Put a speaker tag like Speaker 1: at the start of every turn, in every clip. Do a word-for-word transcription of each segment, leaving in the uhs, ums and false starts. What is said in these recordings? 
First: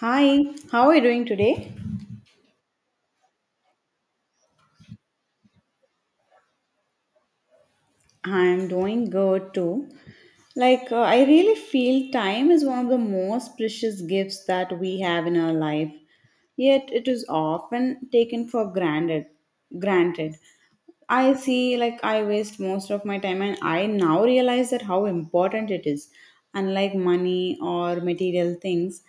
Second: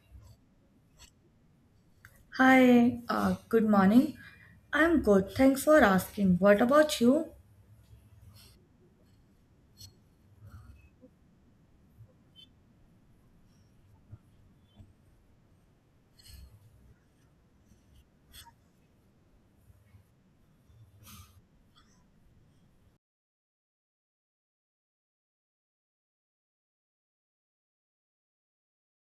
Speaker 1: Hi, how are you doing today?
Speaker 2: Hi, uh, good morning. I'm good, thanks for asking. What about you?
Speaker 1: I'm doing good too. Like, uh, I really feel time is one of the most precious gifts that we have in our life, yet it is often taken for granted granted I see, like, I waste most of my time and I now realize that how important it is. Unlike money or material things,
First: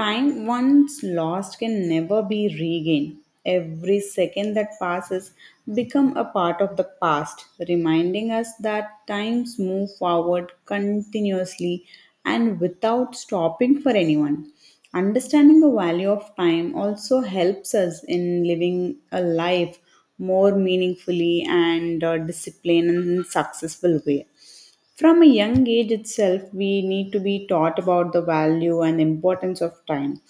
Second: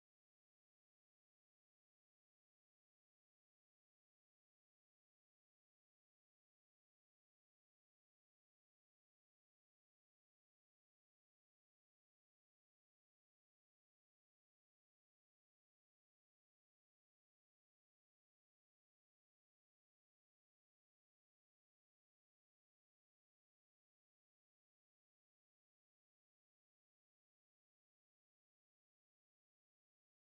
Speaker 1: time once lost can never be regained. Every second that passes become a part of the past, reminding us that times move forward continuously and without stopping for anyone. Understanding the value of time also helps us in living a life more meaningfully and uh, disciplined and successful way. From a young age itself, we need to be taught about the value and importance of time.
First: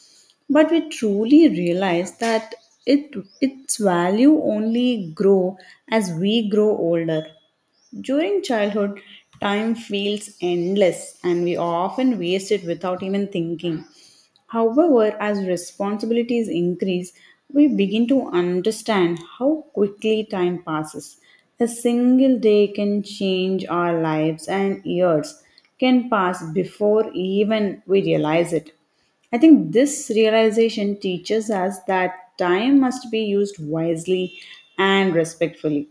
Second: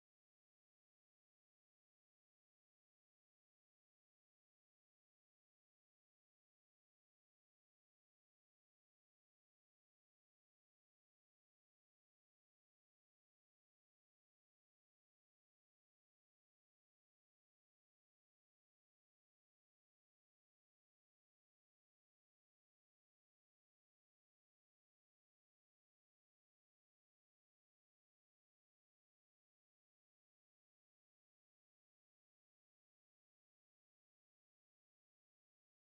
Speaker 1: But we truly realize that it, its value only grow as we grow older. During childhood, time feels endless and we often waste it without even thinking. However, as responsibilities increase, we begin to understand how quickly time passes. A single day can change our lives, and years can pass before even we realize it. I think this realization teaches us that time must be used wisely and respectfully.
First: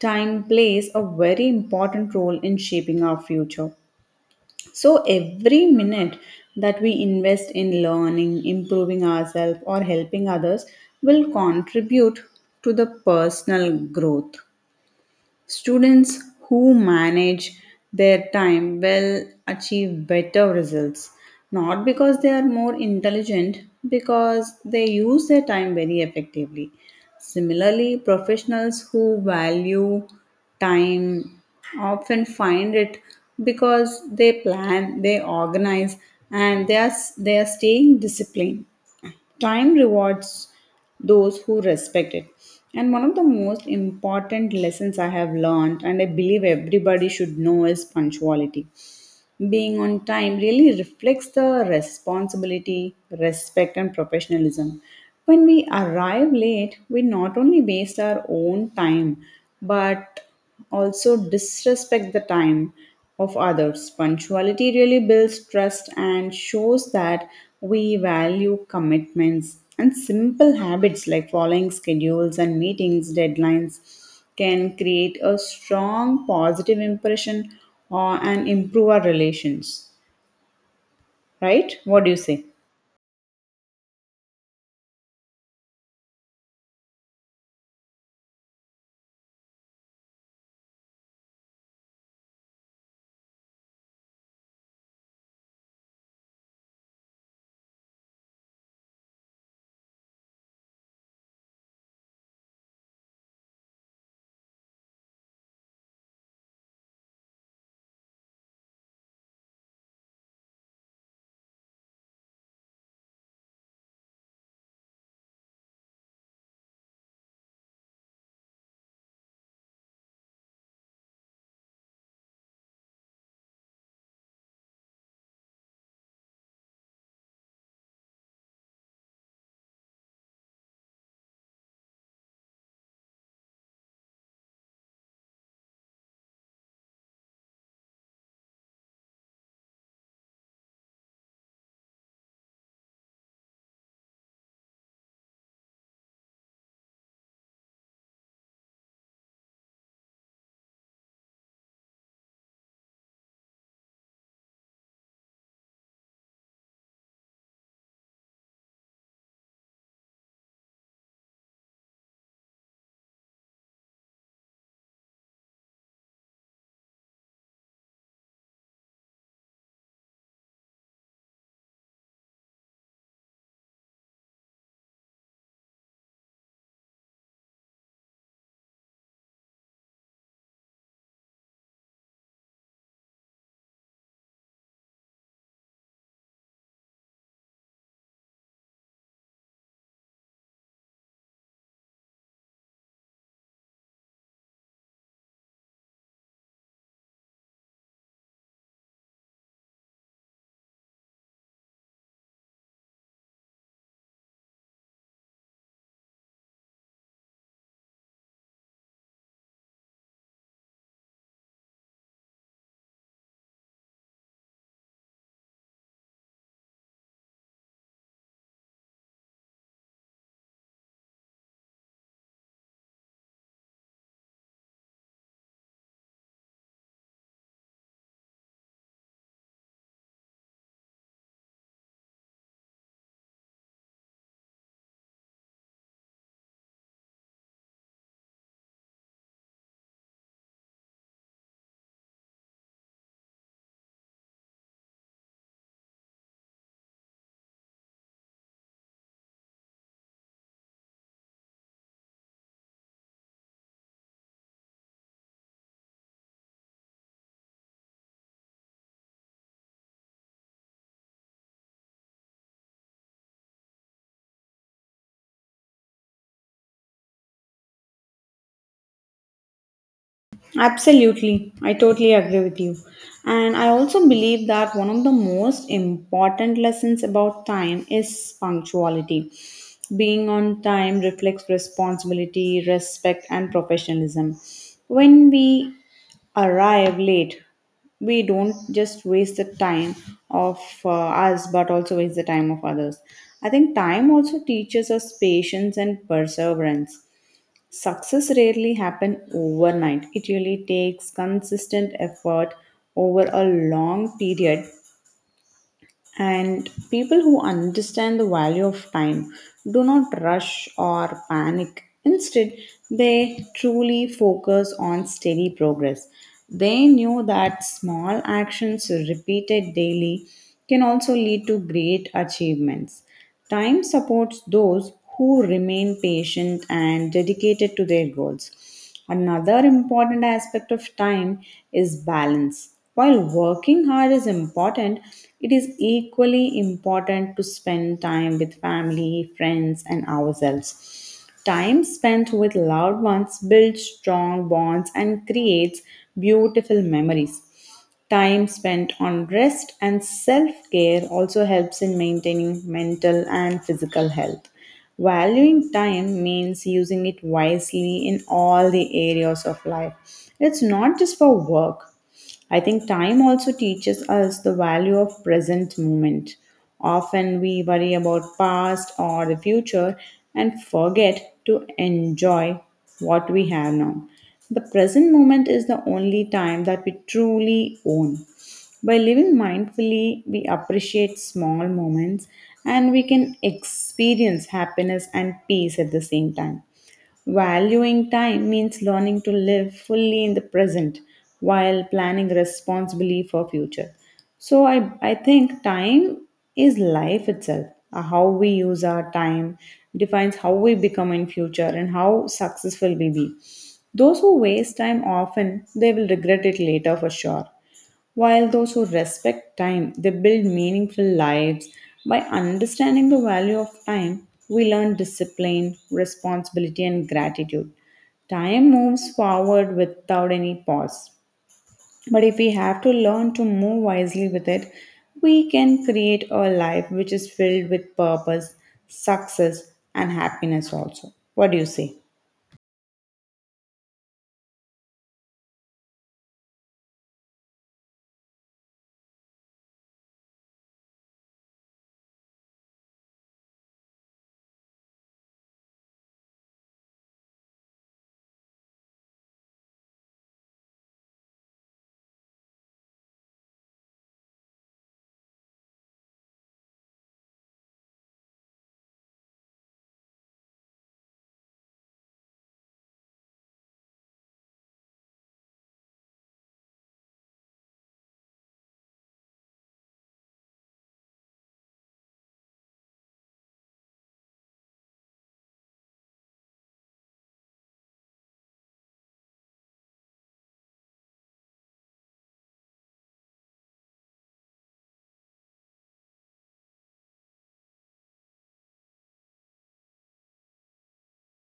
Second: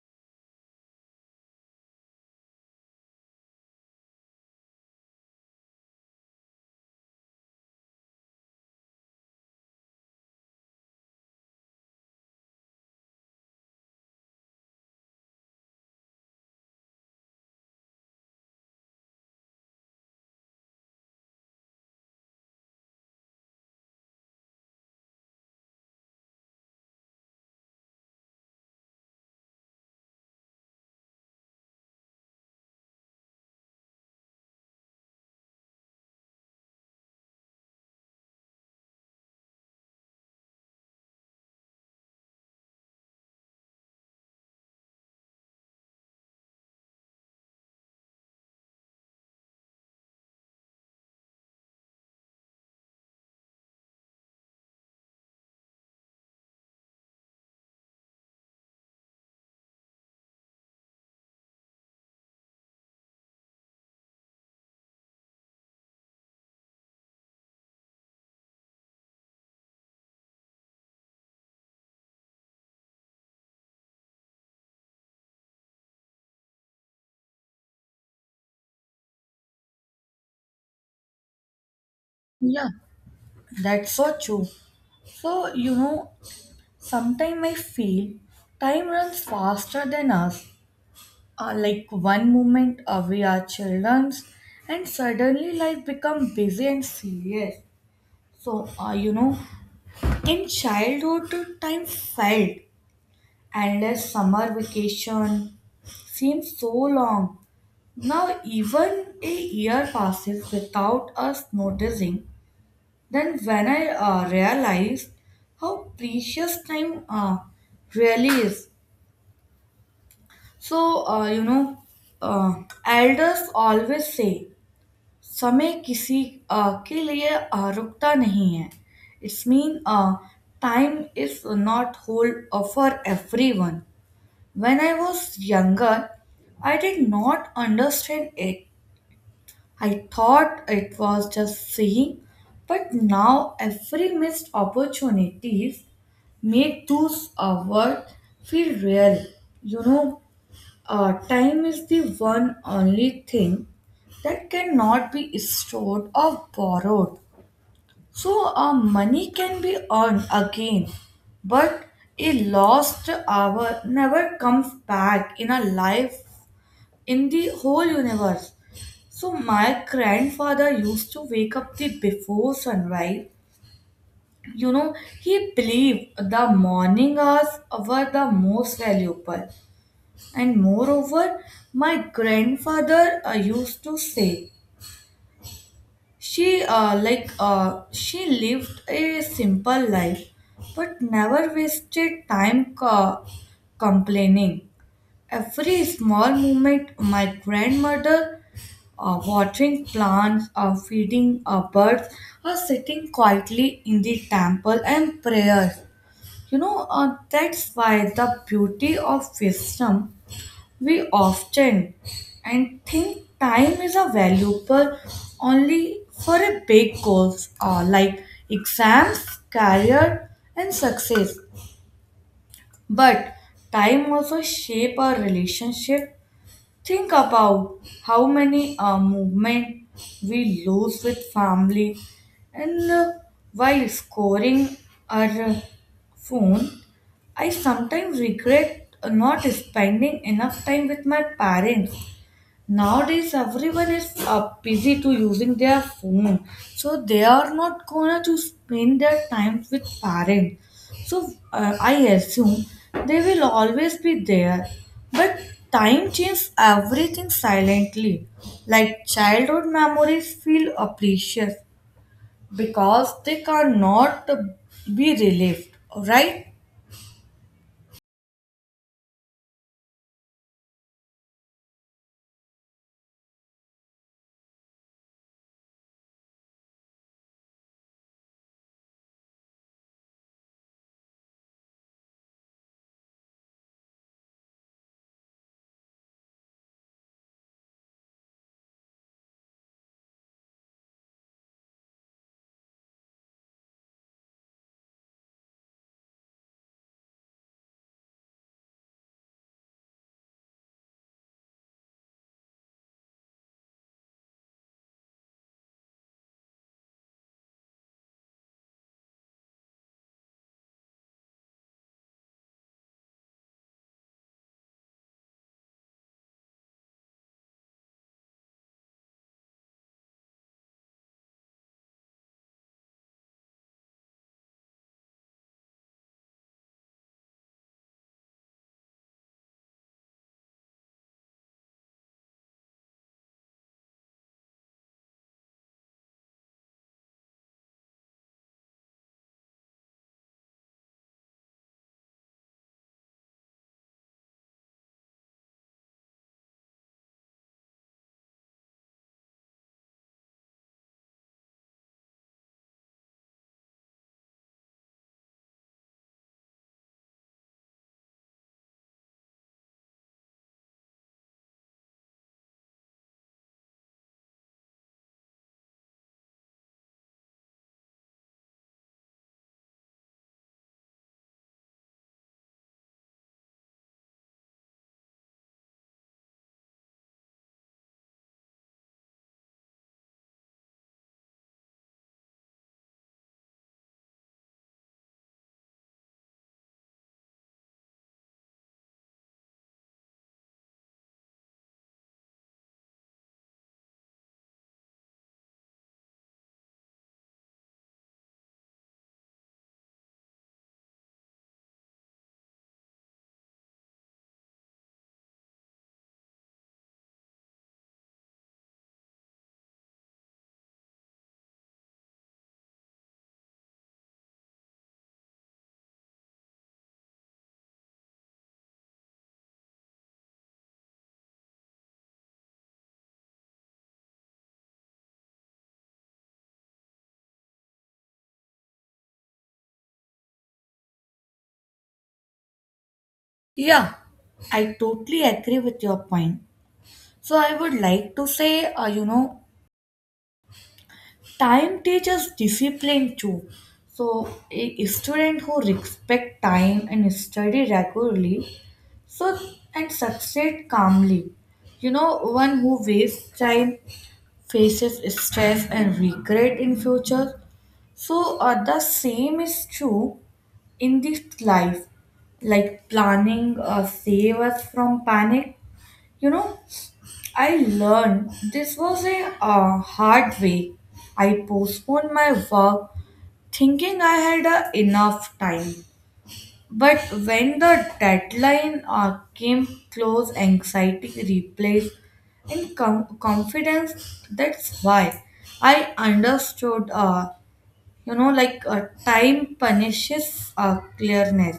Speaker 1: Time plays a very important role in shaping our future. So every minute that we invest in learning, improving ourselves, or helping others will contribute to the personal growth. Students who manage their time will achieve better results, not because they are more intelligent, because they use their time very effectively. Similarly, professionals who value time often find it because they plan, they organize, and they are, they are staying disciplined. Time rewards those who respect it. And one of the most important lessons I have learned, and I believe everybody should know, is punctuality. Being on time really reflects the responsibility, respect, and professionalism. When we arrive late, we not only waste our own time but also disrespect the time of others. Punctuality really builds trust and shows that we value commitments, and simple habits like following schedules and meetings, deadlines can create a strong positive impression or, and improve our relations. Right? What do you say?
Speaker 2: Yeah, that's so true. So, you know, sometimes I feel time runs faster than us. Uh, like one moment uh, we are children and suddenly life becomes busy and serious. So, uh, you know, in childhood, time felt endless, summer vacation seems so long. Now, even a year passes without us noticing. Then, when I uh, realized how precious time uh, really is, so uh, you know, uh, elders always say, "समय किसी uh, के लिए uh, रुकता नहीं है." It's mean uh, time is not hold uh, for everyone. When I was younger, I did not understand it. I thought it was just seeing, but now every missed opportunities make those hours feel real. You know, uh, time is the one only thing that cannot be stored or borrowed. So, uh, money can be earned again, but a lost hour never comes back in a life, in the whole universe. So my grandfather used to wake up the before sunrise. You know, he believed the morning hours were the most valuable. And moreover, my grandfather uh, used to say, she uh, like uh, she lived a simple life, but never wasted time uh, complaining. Every small moment my grandmother uh, watering plants, uh, feeding uh, birds, or sitting quietly in the temple and prayers. You know, uh, that's why the beauty of wisdom, we often and think time is a valuable only for a big goals uh, like exams, career, and success. But time also shape our relationship. Think about how many uh, movement we lose with family and uh, while scoring our uh, phone. I sometimes regret not spending enough time with my parents. Nowadays, everyone is uh, busy to using their phone, so they are not gonna to spend their time with parents. So uh, I assume they will always be there, but time changes everything silently. Like childhood memories feel uh, precious because they cannot be relived, right?
Speaker 1: Absolutely, I totally agree with you. And I also believe that one of the most important lessons about time is punctuality. Being on time reflects responsibility, respect, and professionalism. When we arrive late, we don't just waste the time of uh, us, but also waste the time of others. I think time also teaches us patience and perseverance. Success rarely happen overnight. It really takes consistent effort over a long period. And people who understand the value of time do not rush or panic. Instead, they truly focus on steady progress. They knew that small actions repeated daily can also lead to great achievements. Time supports those who remain patient and dedicated to their goals. Another important aspect of time is balance. While working hard is important, it is equally important to spend time with family, friends, and ourselves. Time spent with loved ones builds strong bonds and creates beautiful memories. Time spent on rest and self care also helps in maintaining mental and physical health. Valuing time means using it wisely in all the areas of life. It's not just for work. I think time also teaches us the value of present moment. Often we worry about past or the future and forget to enjoy what we have now. The present moment is the only time that we truly own. By living mindfully, we appreciate small moments and we can experience happiness and peace at the same time. Valuing time means learning to live fully in the present while planning responsibly for future. So I, I think time is life itself. Uh, How we use our time defines how we become in future and how successful we be. Those who waste time often they will regret it later for sure. While those who respect time, they build meaningful lives. By understanding the value of time, we learn discipline, responsibility, and gratitude. Time moves forward without any pause. But if we have to learn to move wisely with it, we can create a life which is filled with purpose, success, and happiness also. What do you say?
Speaker 2: Yeah, I totally agree with your point. So I would like to say, uh, you know, time teaches discipline too. So a a student who respect time and study regularly, so and succeed calmly. You know, one who wastes time faces stress and regret in future. So uh, the same is true in this life, like planning uh, save us from panic. You know, I learned this was a uh, hard way. I postponed my work thinking I had uh, enough time. But when the deadline uh, came close, anxiety replaced in com- confidence. That's why I understood. Uh, you know, like uh, time punishes uh, clearness.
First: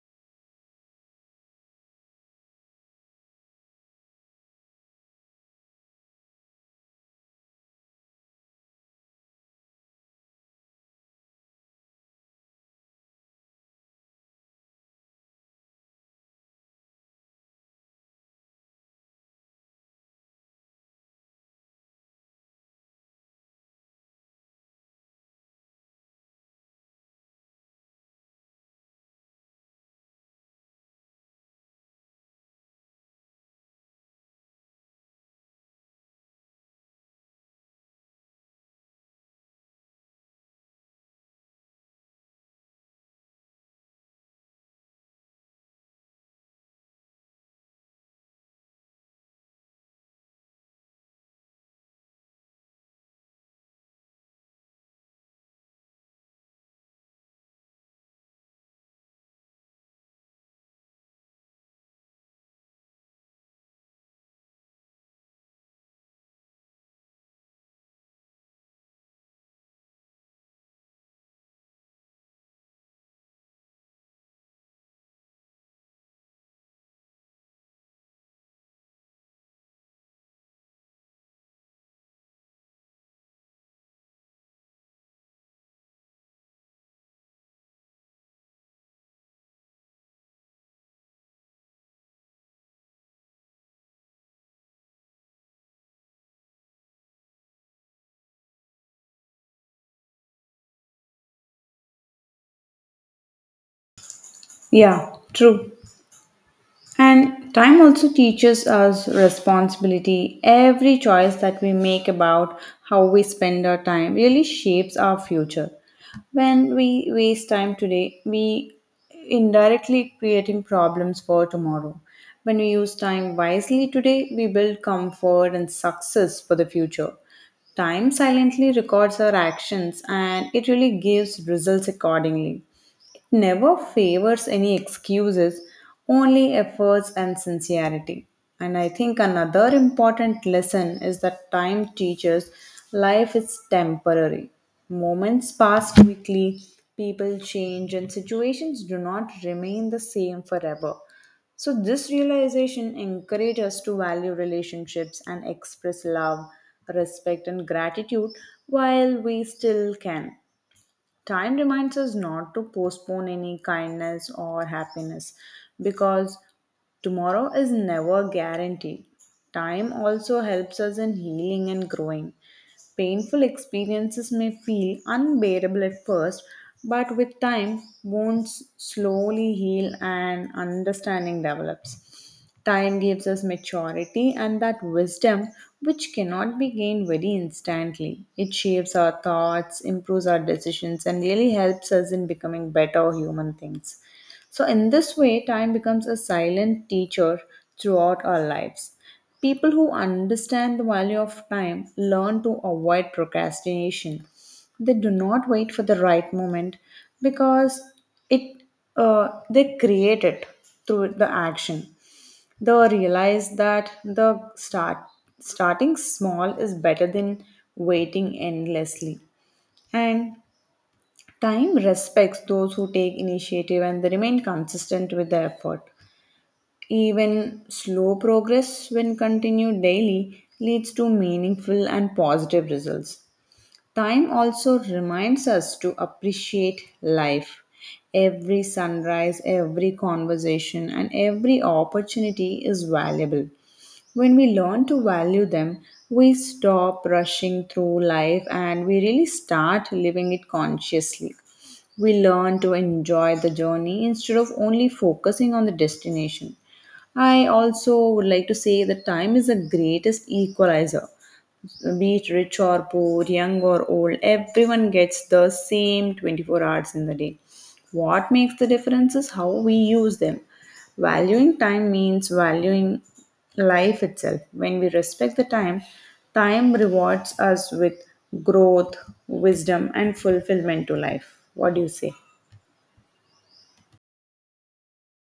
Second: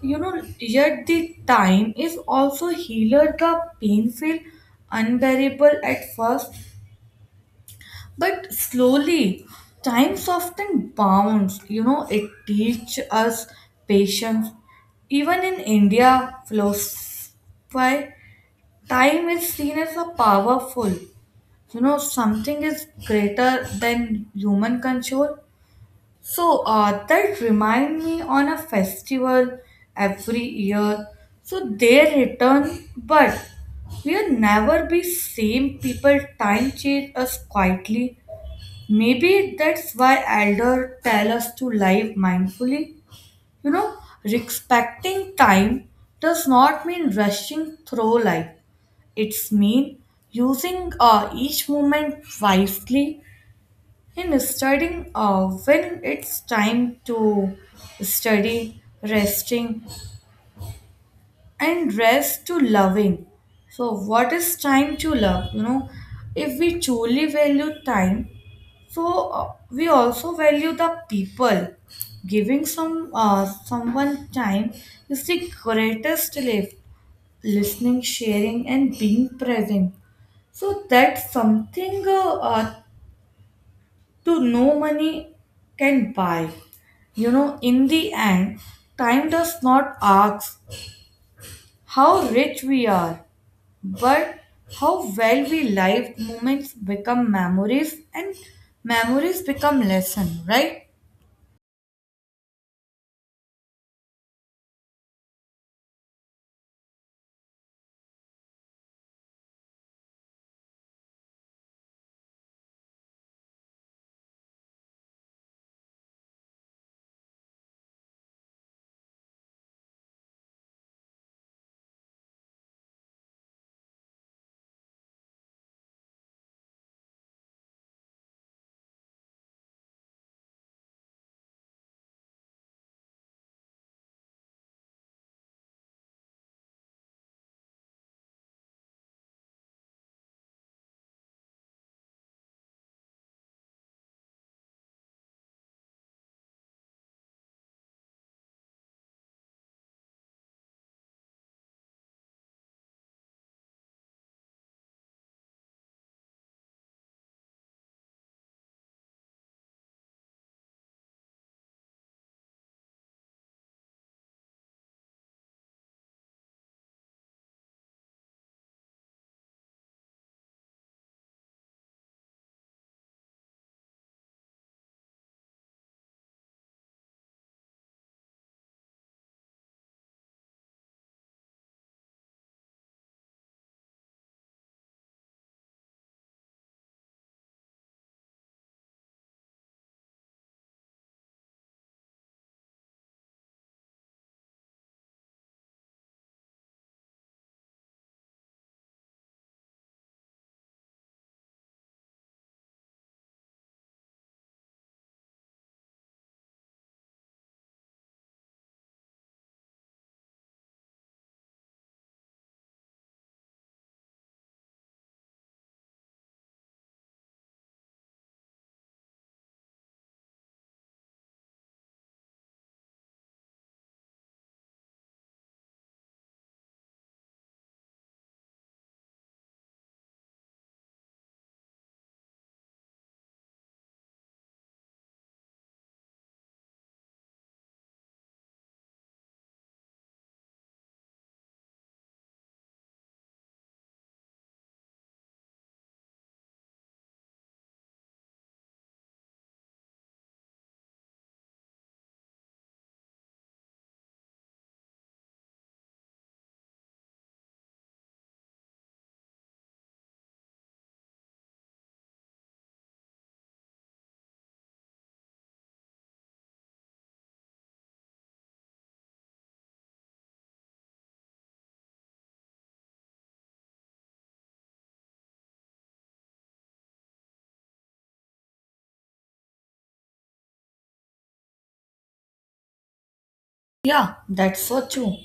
Speaker 2: You know, yet the time is also healer. The pain feel unbearable at first, but slowly, time softened bounds. You know, it teach us patience. Even in India, philosophy, time is seen as a powerful. You know, something is greater than human control. So uh, that remind me on a festival every year. So they return, but we'll never be same people. Time change us quietly. Maybe that's why elder tell us to live mindfully. You know, respecting time does not mean rushing through life. It's mean using uh, each moment wisely, in studying uh, when it's time to study, resting, and rest to loving. So, what is time to love? You know, if we truly value time, so uh, we also value the people. Giving some uh, someone time is the greatest gift. Listening, sharing, and being present, so that's something uh, uh, to no money can buy. You know, in the end, time does not ask how rich we are, but how well we live. Moments become memories and memories become lesson, right?
Speaker 1: Yeah, true. And time also teaches us responsibility. Every choice that we make about how we spend our time really shapes our future. When we waste time today, we indirectly creating problems for tomorrow. When we use time wisely today, we build comfort and success for the future. Time silently records our actions and it really gives results accordingly, never favors any excuses, only efforts and sincerity. And I think another important lesson is that time teaches life is temporary. Moments pass quickly, people change, and situations do not remain the same forever. So, this realization encourages us to value relationships and express love, respect, and gratitude while we still can. Time reminds us not to postpone any kindness or happiness because tomorrow is never guaranteed. Time also helps us in healing and growing. Painful experiences may feel unbearable at first, but with time, wounds slowly heal and understanding develops. Time gives us maturity and that wisdom which cannot be gained very instantly. It shapes our thoughts, improves our decisions, and really helps us in becoming better human things. So, in this way, time becomes a silent teacher throughout our lives. People who understand the value of time learn to avoid procrastination. They do not wait for the right moment because it uh, they create it through the action. They realize that the start starting small is better than waiting endlessly. And time respects those who take initiative and they remain consistent with their effort. Even slow progress, when continued daily, leads to meaningful and positive results. Time also reminds us to appreciate life. Every sunrise, every conversation, and every opportunity is valuable. When we learn to value them, we stop rushing through life and we really start living it consciously. We learn to enjoy the journey instead of only focusing on the destination. I also would like to say that time is the greatest equalizer. Be it rich or poor, young or old, everyone gets the same twenty-four hours in the day. What makes the difference is how we use them. Valuing time means valuing life itself. When we respect the time, time rewards us with growth, wisdom, and fulfillment to life. What do you say?
Speaker 2: Yeah, that's so true.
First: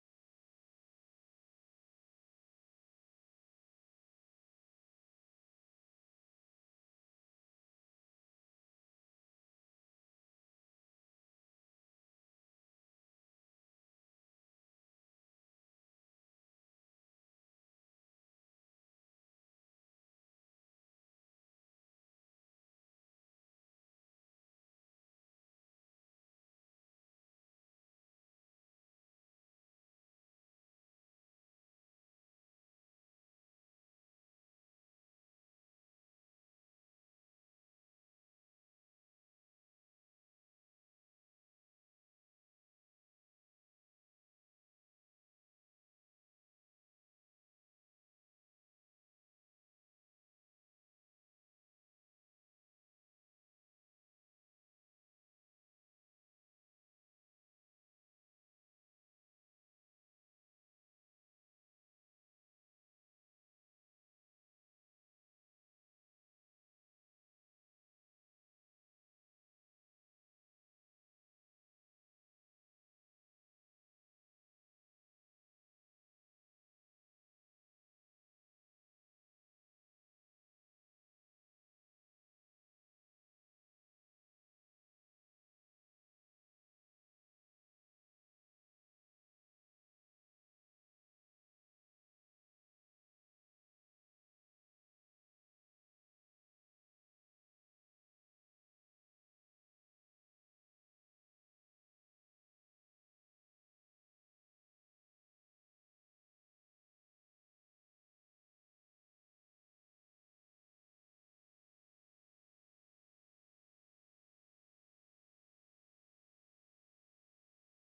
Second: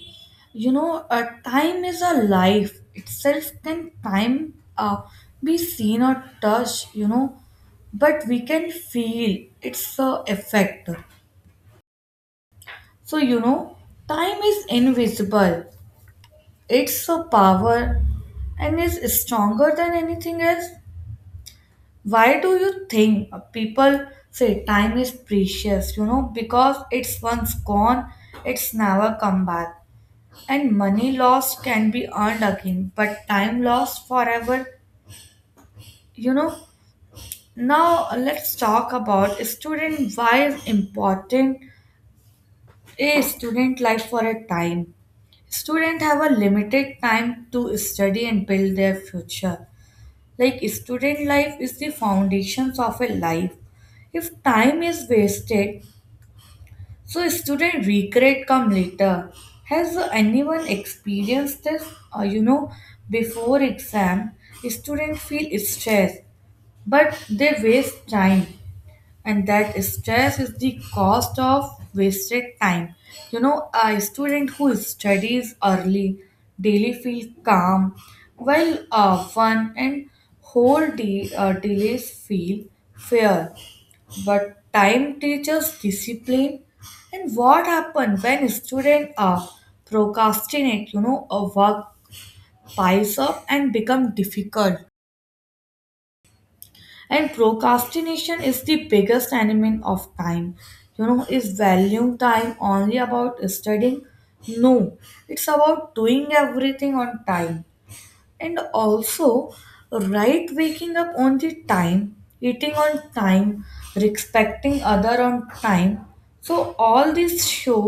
Speaker 2: You know, uh, time is a life itself. Can time uh, be seen or touched? You know, but we can feel its uh, effect. So you know, time is invisible. It's a power, and is stronger than anything else. Why do you think uh, people say time is precious? You know, because it's once gone, it's never come back. And money lost can be earned again, but time lost forever, you know. Now let's talk about student, why is important a student life for a time. Student have a limited time to study and build their future. Like student life is the foundations of a life. If time is wasted, so student regret come later. Has anyone experienced this? Uh, you know, before exam, students feel stress, but they waste time, and that stress is the cost of wasted time. You know, a student who studies early daily feel calm, while uh, fun and whole day uh, delays feel fair. But time teaches discipline. And what happens when students are procrastinate? You know, a work piles up and become difficult. And procrastination is the biggest enemy of time. You know, is valuing time only about studying? No, it's about doing everything on time. And also, right, waking up on the time, eating on time, respecting other on time, so all these show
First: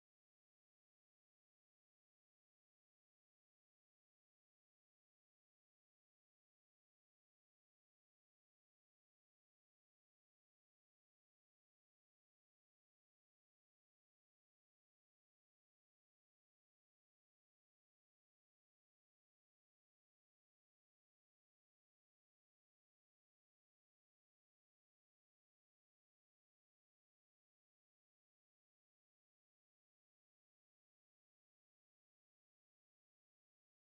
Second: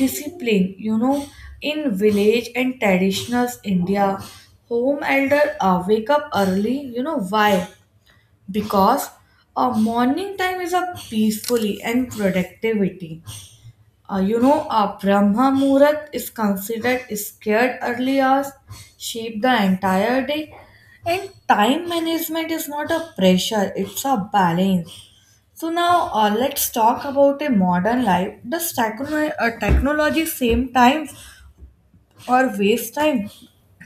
Speaker 2: discipline. You know, in village and traditional India, home elder uh, wake up early. You know why? Because a morning time is a peacefully and productivity. Uh, you know, a Brahma Murat is considered scared, early hours shape the entire day. And time management is not a pressure, it's a balance. So now uh, let's talk about a modern life. Does techno- uh, technology same time or waste time?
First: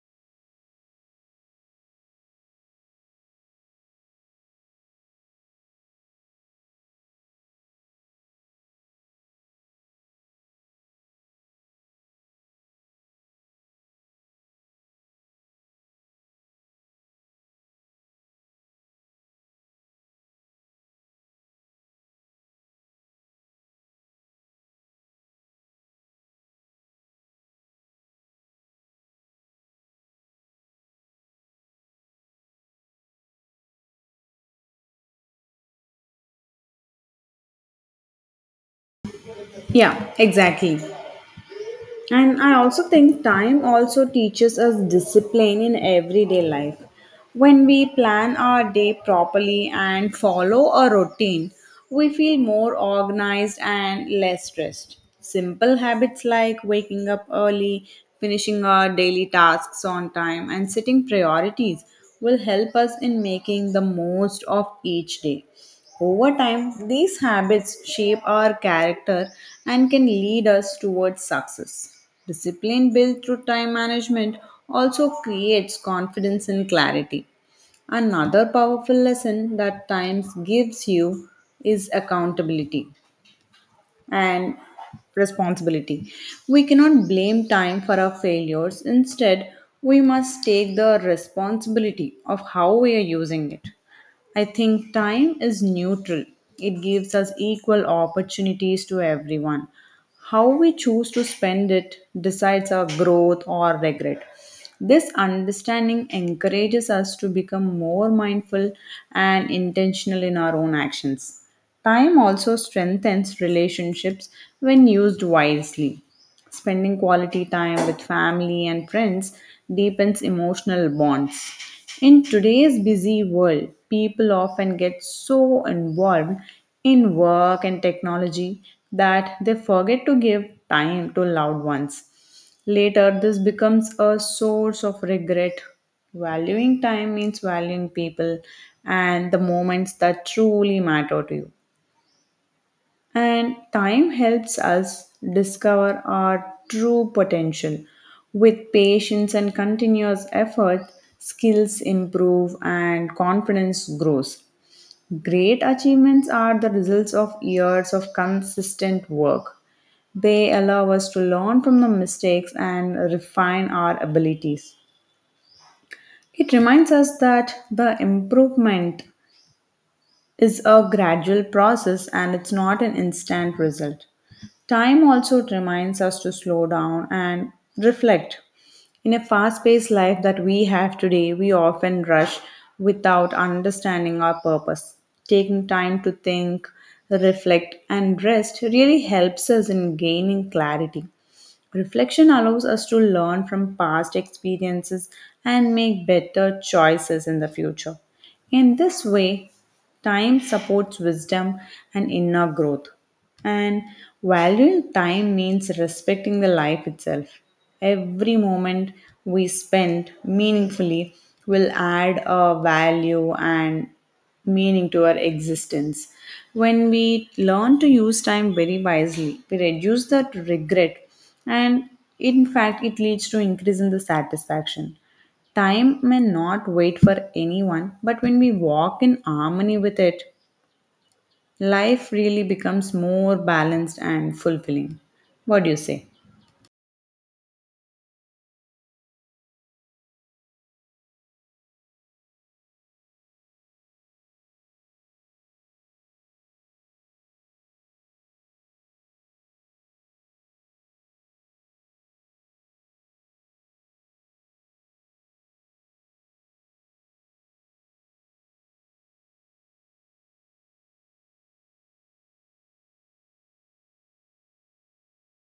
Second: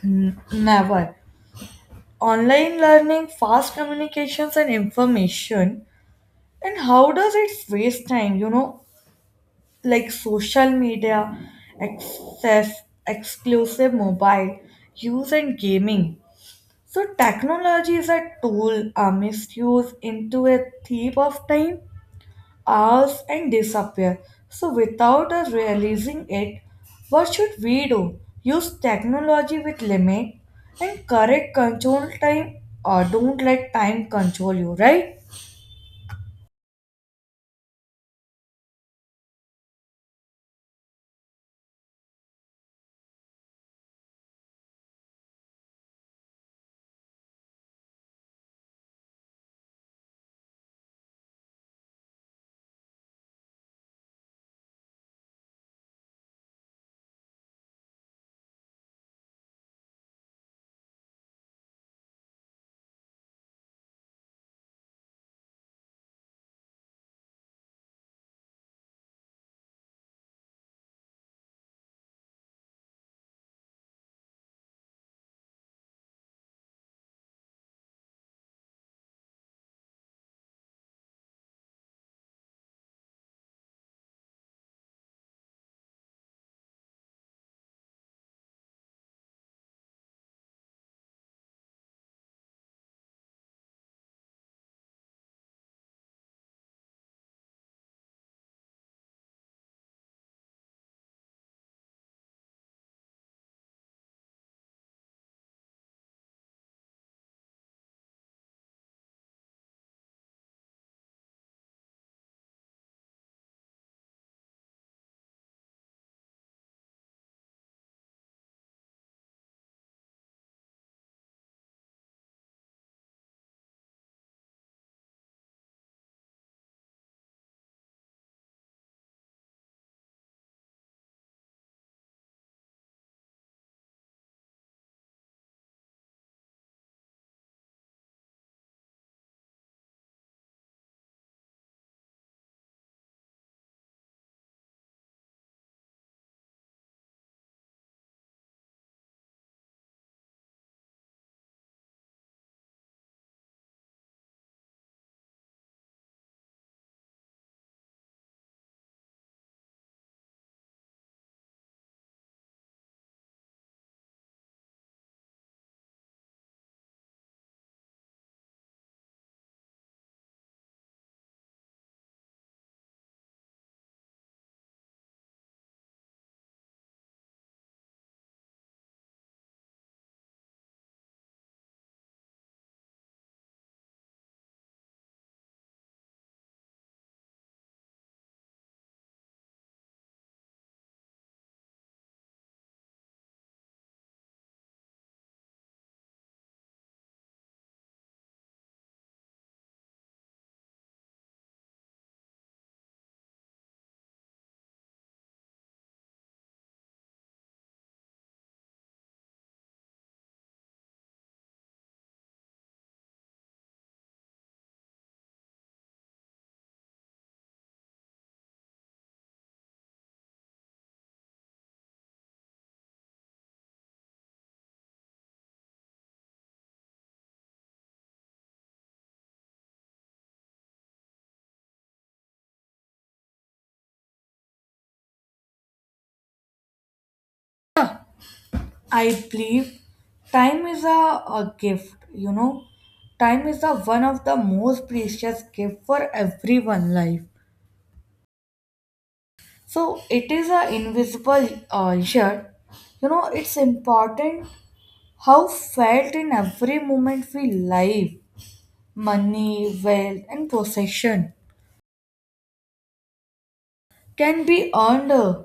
Speaker 2: N- never. Online learning, fast communications and information. And how does it waste time, you know? Like social media access, exclusive mobile use, and gaming. So, technology is a tool. A misused into a thief of time, hours, and disappear. So, without us realizing it, what should we do? Use technology with limit and correct control time, or don't let time control you, right?
Speaker 1: Yeah, exactly. And I also think time also teaches us discipline in everyday life. When we plan our day properly and follow a routine, we feel more organized and less stressed. Simple habits like waking up early, finishing our daily tasks on time, and setting priorities will help us in making the most of each day. Over time, these habits shape our character and can lead us towards success. Discipline built through time management also creates confidence and clarity. Another powerful lesson that times gives you is accountability and responsibility. We cannot blame time for our failures. Instead, we must take the responsibility of how we are using it. I think time is neutral. It gives us equal opportunities to everyone. How we choose to spend it decides our growth or regret. This understanding encourages us to become more mindful and intentional in our own actions. Time also strengthens relationships when used wisely. Spending quality time with family and friends deepens emotional bonds. In today's busy world, people often get so involved in work and technology that they forget to give time to loved ones. Later, this becomes a source of regret. Valuing time means valuing people and the moments that truly matter to you. And time helps us discover our true potential. With patience and continuous effort, skills improve and confidence grows. Great achievements are the results of years of consistent work. They allow us to learn from the mistakes and refine our abilities. It reminds us that the improvement is a gradual process and it's not an instant result. Time also reminds us to slow down and reflect. In a fast paced life that we have today, we often rush without understanding our purpose. Taking time to think, reflect, and rest really helps us in gaining clarity. Reflection allows us to learn from past experiences and make better choices in the future. In this way, time supports wisdom and inner growth. And valuing time means respecting the life itself. Every moment we spend meaningfully will add a value and meaning to our existence. When we learn to use time very wisely, we reduce that regret and in fact it leads to increase in the satisfaction. Time may not wait for anyone, but when we walk in harmony with it, life really becomes more balanced and fulfilling. What do you say?
Speaker 2: I believe time is a, a gift, you know. Time is a one of the most precious gift for everyone life. So it is a invisible uh, shirt. You know, it's important how felt in every moment we live, money, wealth and possession can be earned uh,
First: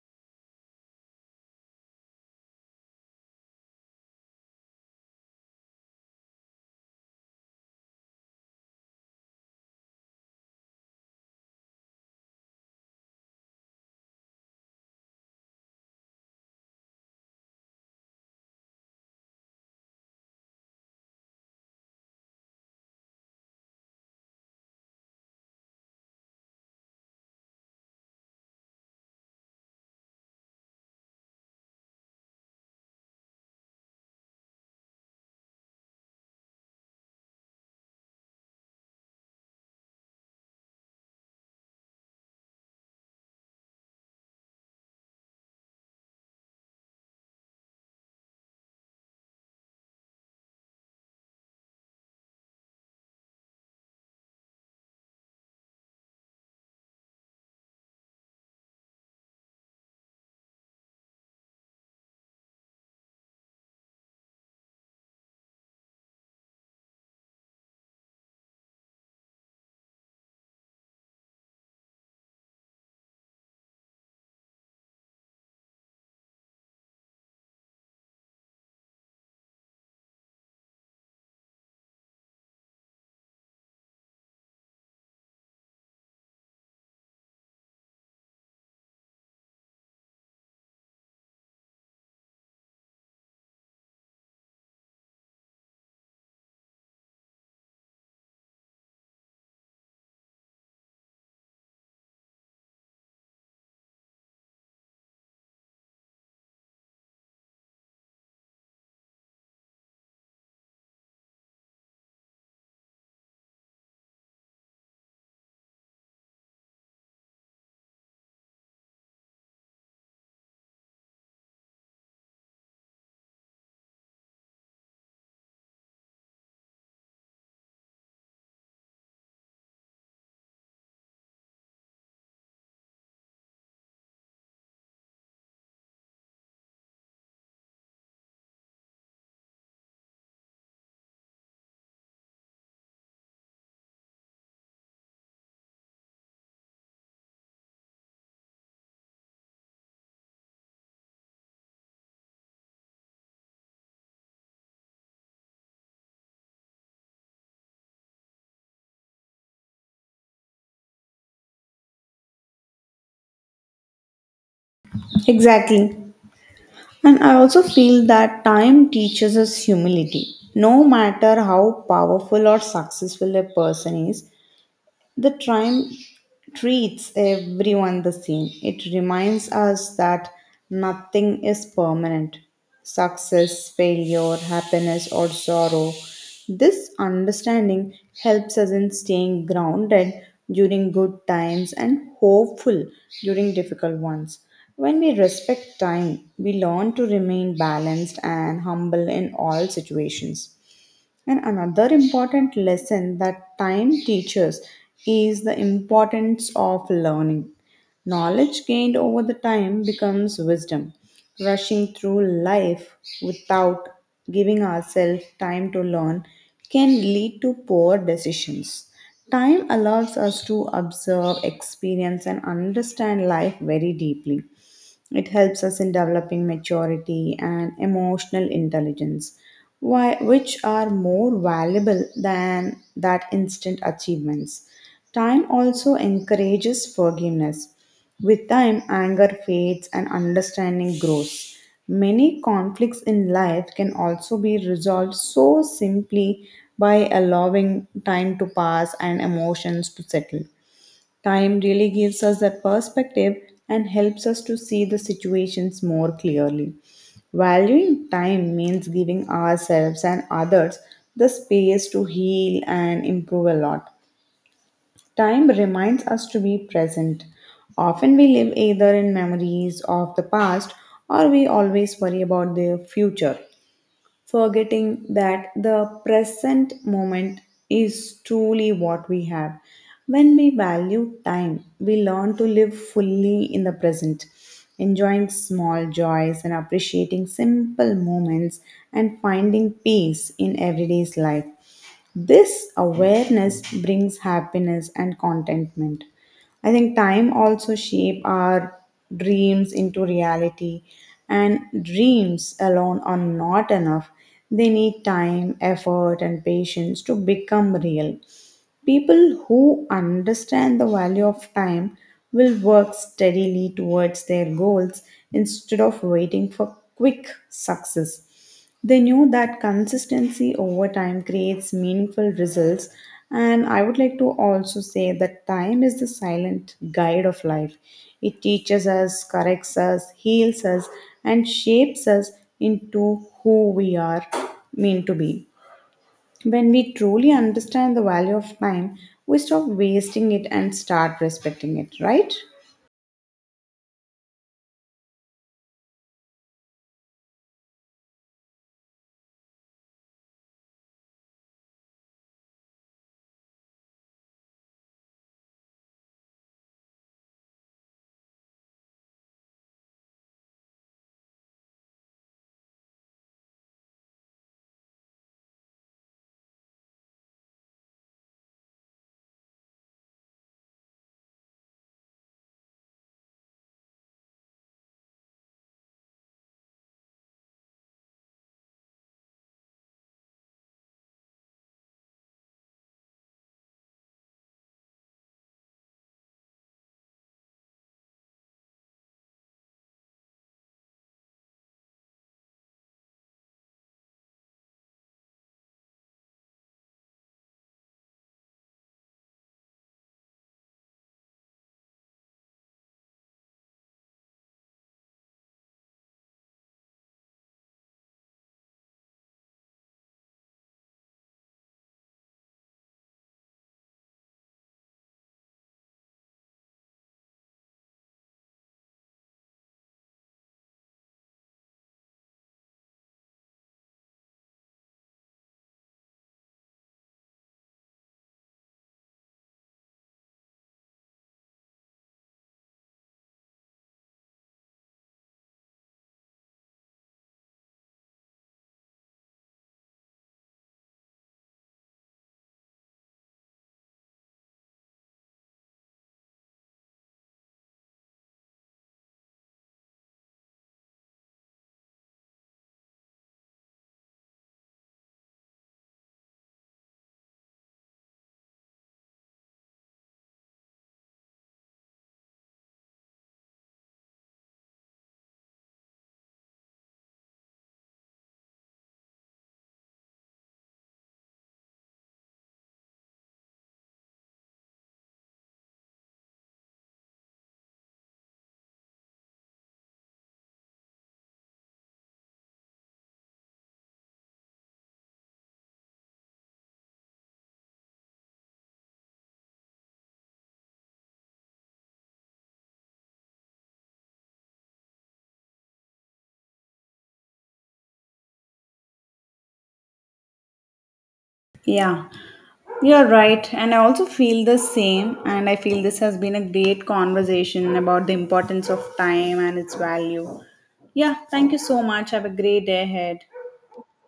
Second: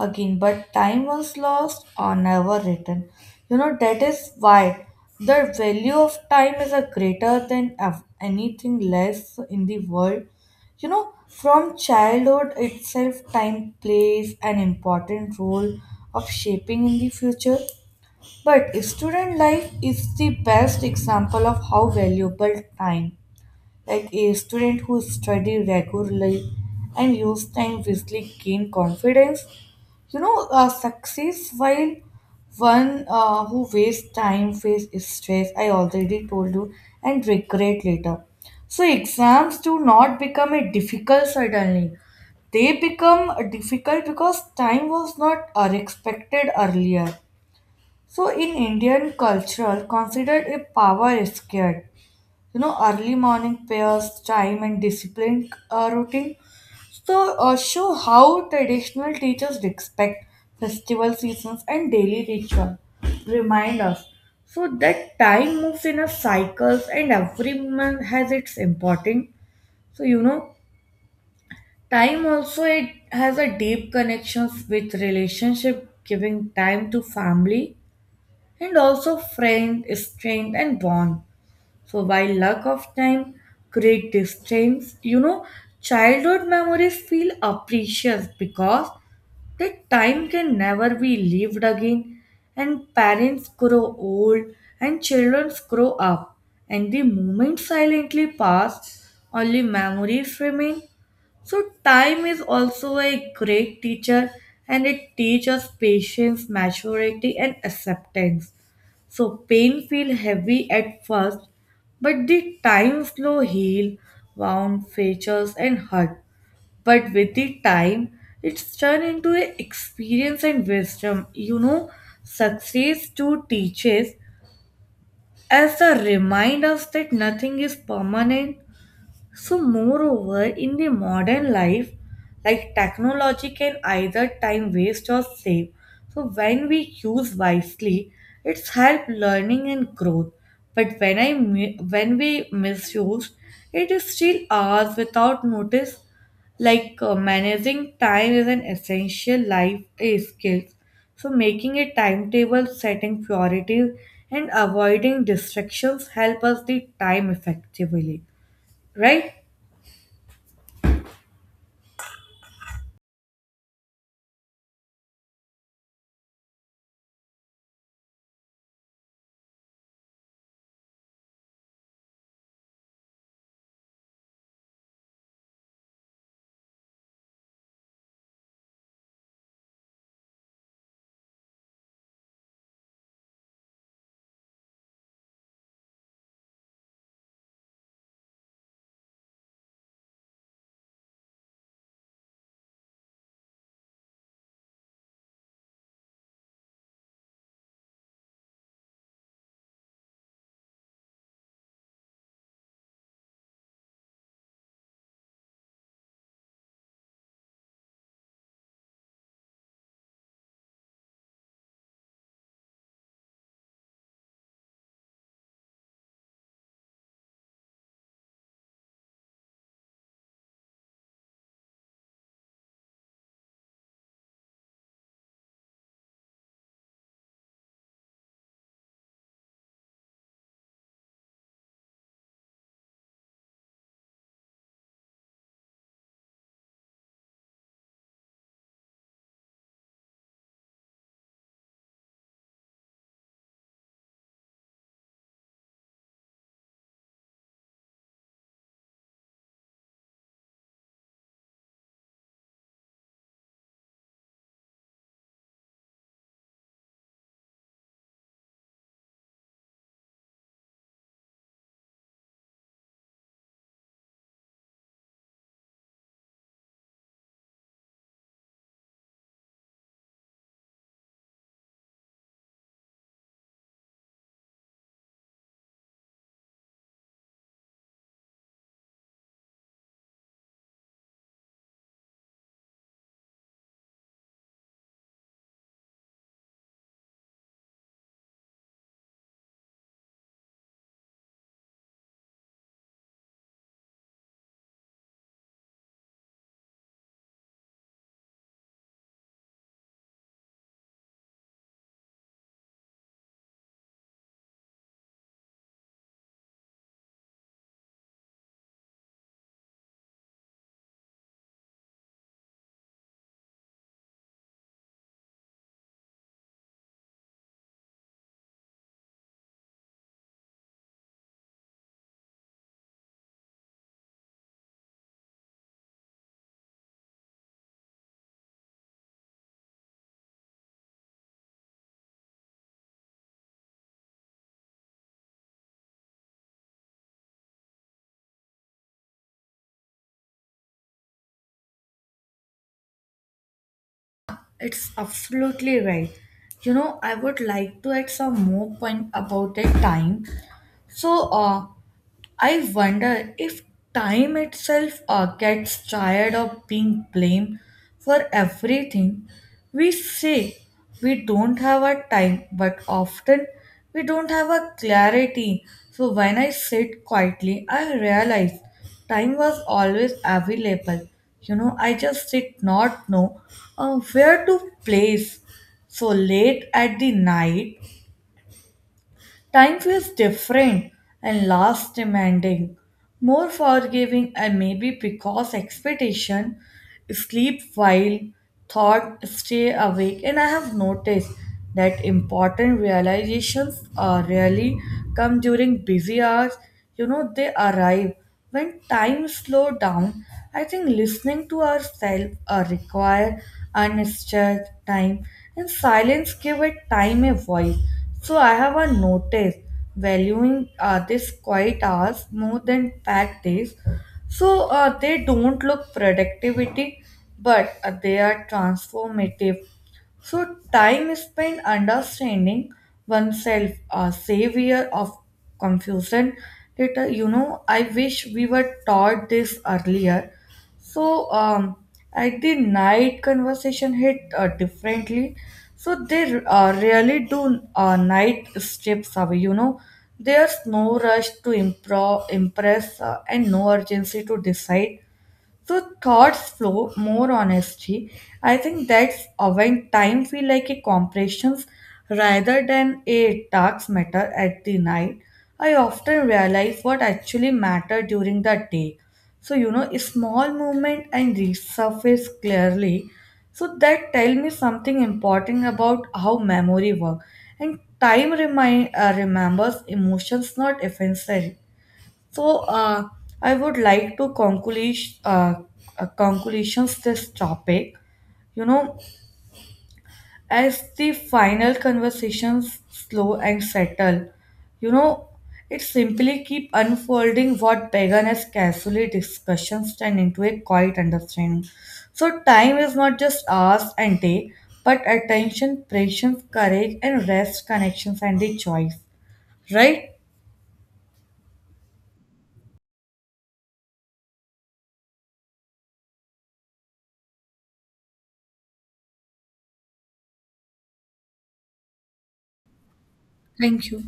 Speaker 2: again, but time once lost or never returned. You know, that is why the value of time is a greater than of anything less in the world. You know, from childhood itself, time plays an important role of shaping in the future. But student life is the best example of how valuable time, like a student who study regularly and use time wisely gain confidence. You know, uh, success, while one uh, who wastes time face stress. I already told you, and regret later. So exams do not become a difficult suddenly. They become difficult because time was not uh, expected earlier. So in Indian culture, considered a power scared. You know, early morning prayers time and disciplined uh, routine, so uh, show how traditional teachers respect festival seasons and daily ritual remind us. So that time moves in a cycles and every month has its importance. So you know, time also it has a deep connections with relationship. Giving time to family and also friend strength and bond, so while lack of time create distance, you know, childhood memories feel precious because that time can never be lived again, and parents grow old, and children grow up, and the moments silently pass, only memories remain. So, time is also a great teacher, and it teaches patience, maturity, and acceptance. So pain feel heavy at first, but the time slow heal wound features and hurt, but with the time it's turned into a experience and wisdom. You know, success too teaches as a remind us that nothing is permanent. So, moreover, in the modern life, like technology can either time waste or save. So, when we use wisely, it's help learning and growth. But when I mi- when we misuse, it is still ours without notice. Like uh, managing time is an essential life eh, skill. So, making a timetable, setting priorities, and avoiding distractions help us the time effectively, right?
Speaker 1: Exactly. And I also feel that time teaches us humility. No matter how powerful or successful a person is, the time treats everyone the same. It reminds us that nothing is permanent: success, failure, happiness, or sorrow. This understanding helps us in staying grounded during good times and hopeful during difficult ones. When we respect time, we learn to remain balanced and humble in all situations. And another important lesson that time teaches is the importance of learning. Knowledge gained over the time becomes wisdom. Rushing through life without giving ourselves time to learn can lead to poor decisions. Time allows us to observe, experience, and understand life very deeply. It helps us in developing maturity and emotional intelligence, why which are more valuable than that instant achievements. Time also encourages forgiveness. With time, anger fades and understanding grows. Many conflicts in life can also be resolved so simply by allowing time to pass and emotions to settle. Time really gives us that perspective and helps us to see the situations more clearly. Valuing time means giving ourselves and others the space to heal and improve a lot. Time reminds us to be present. Often we live either in memories of the past or we always worry about the future, forgetting that the present moment is truly what we have. When we value time, we learn to live fully in the present, enjoying small joys and appreciating simple moments and finding peace in everyday's life. This awareness brings happiness and contentment. I think time also shape our dreams into reality, and dreams alone are not enough. They need time, effort and patience to become real. People who understand the value of time will work steadily towards their goals instead of waiting for quick success. They know that consistency over time creates meaningful results, and I would like to also say that time is the silent guide of life. It teaches us, corrects us, heals us, and shapes us into who we are meant to be. When we truly understand the value of time, we stop wasting it and start respecting it, right?
Speaker 2: It's absolutely right. You know, I would like to add some more point about that time, so, uh, I wonder if time itself uh, gets tired of being blamed for everything. We say we don't have a time, but often we don't have a clarity. So, when I sit quietly, I realize time was always available. You know, I just did not know uh, where to place. So late at the night, time feels different and less demanding, more forgiving, and maybe because expectation sleep while thought stay awake, and I have noticed that important realizations uh, rarely come during busy hours. You know, they arrive when time slow down. I think listening to ourselves uh, require undisturbed time, and silence give it time a voice. So I have a notice valuing uh, these quiet hours more than packed days. So uh, they don't look productivity, but uh, they are transformative. So time spent understanding oneself, a savior of confusion. Later, you know, I wish we were taught this earlier. So um, at the night, conversation hit uh, differently. So they uh, really do. Uh, night strips away. You know, there's no rush to impro- impress uh, and no urgency to decide. So thoughts flow more honestly. I think that's uh, when time feel like a compressions rather than a task matter at the night. I often realize what actually matter during the day. So you know, a small movement and resurface clearly. So that tell me something important about how memory work. And time remind uh, remembers emotions, not offenses. So uh, I would like to conclude uh, uh, conclusions this topic. You know, as the final conversations slow and settle, you know, it simply keep unfolding what began as casually discussions turn into a quiet understanding. So time is not just hours and day, but attention, patience, courage, and rest, connections and the choice, right?
Speaker 1: Yeah, you're right. And I also feel the same. And I feel this has been a great conversation about the importance of time and its value. Yeah, thank you so much. Have a great day ahead.
Speaker 2: Thank you.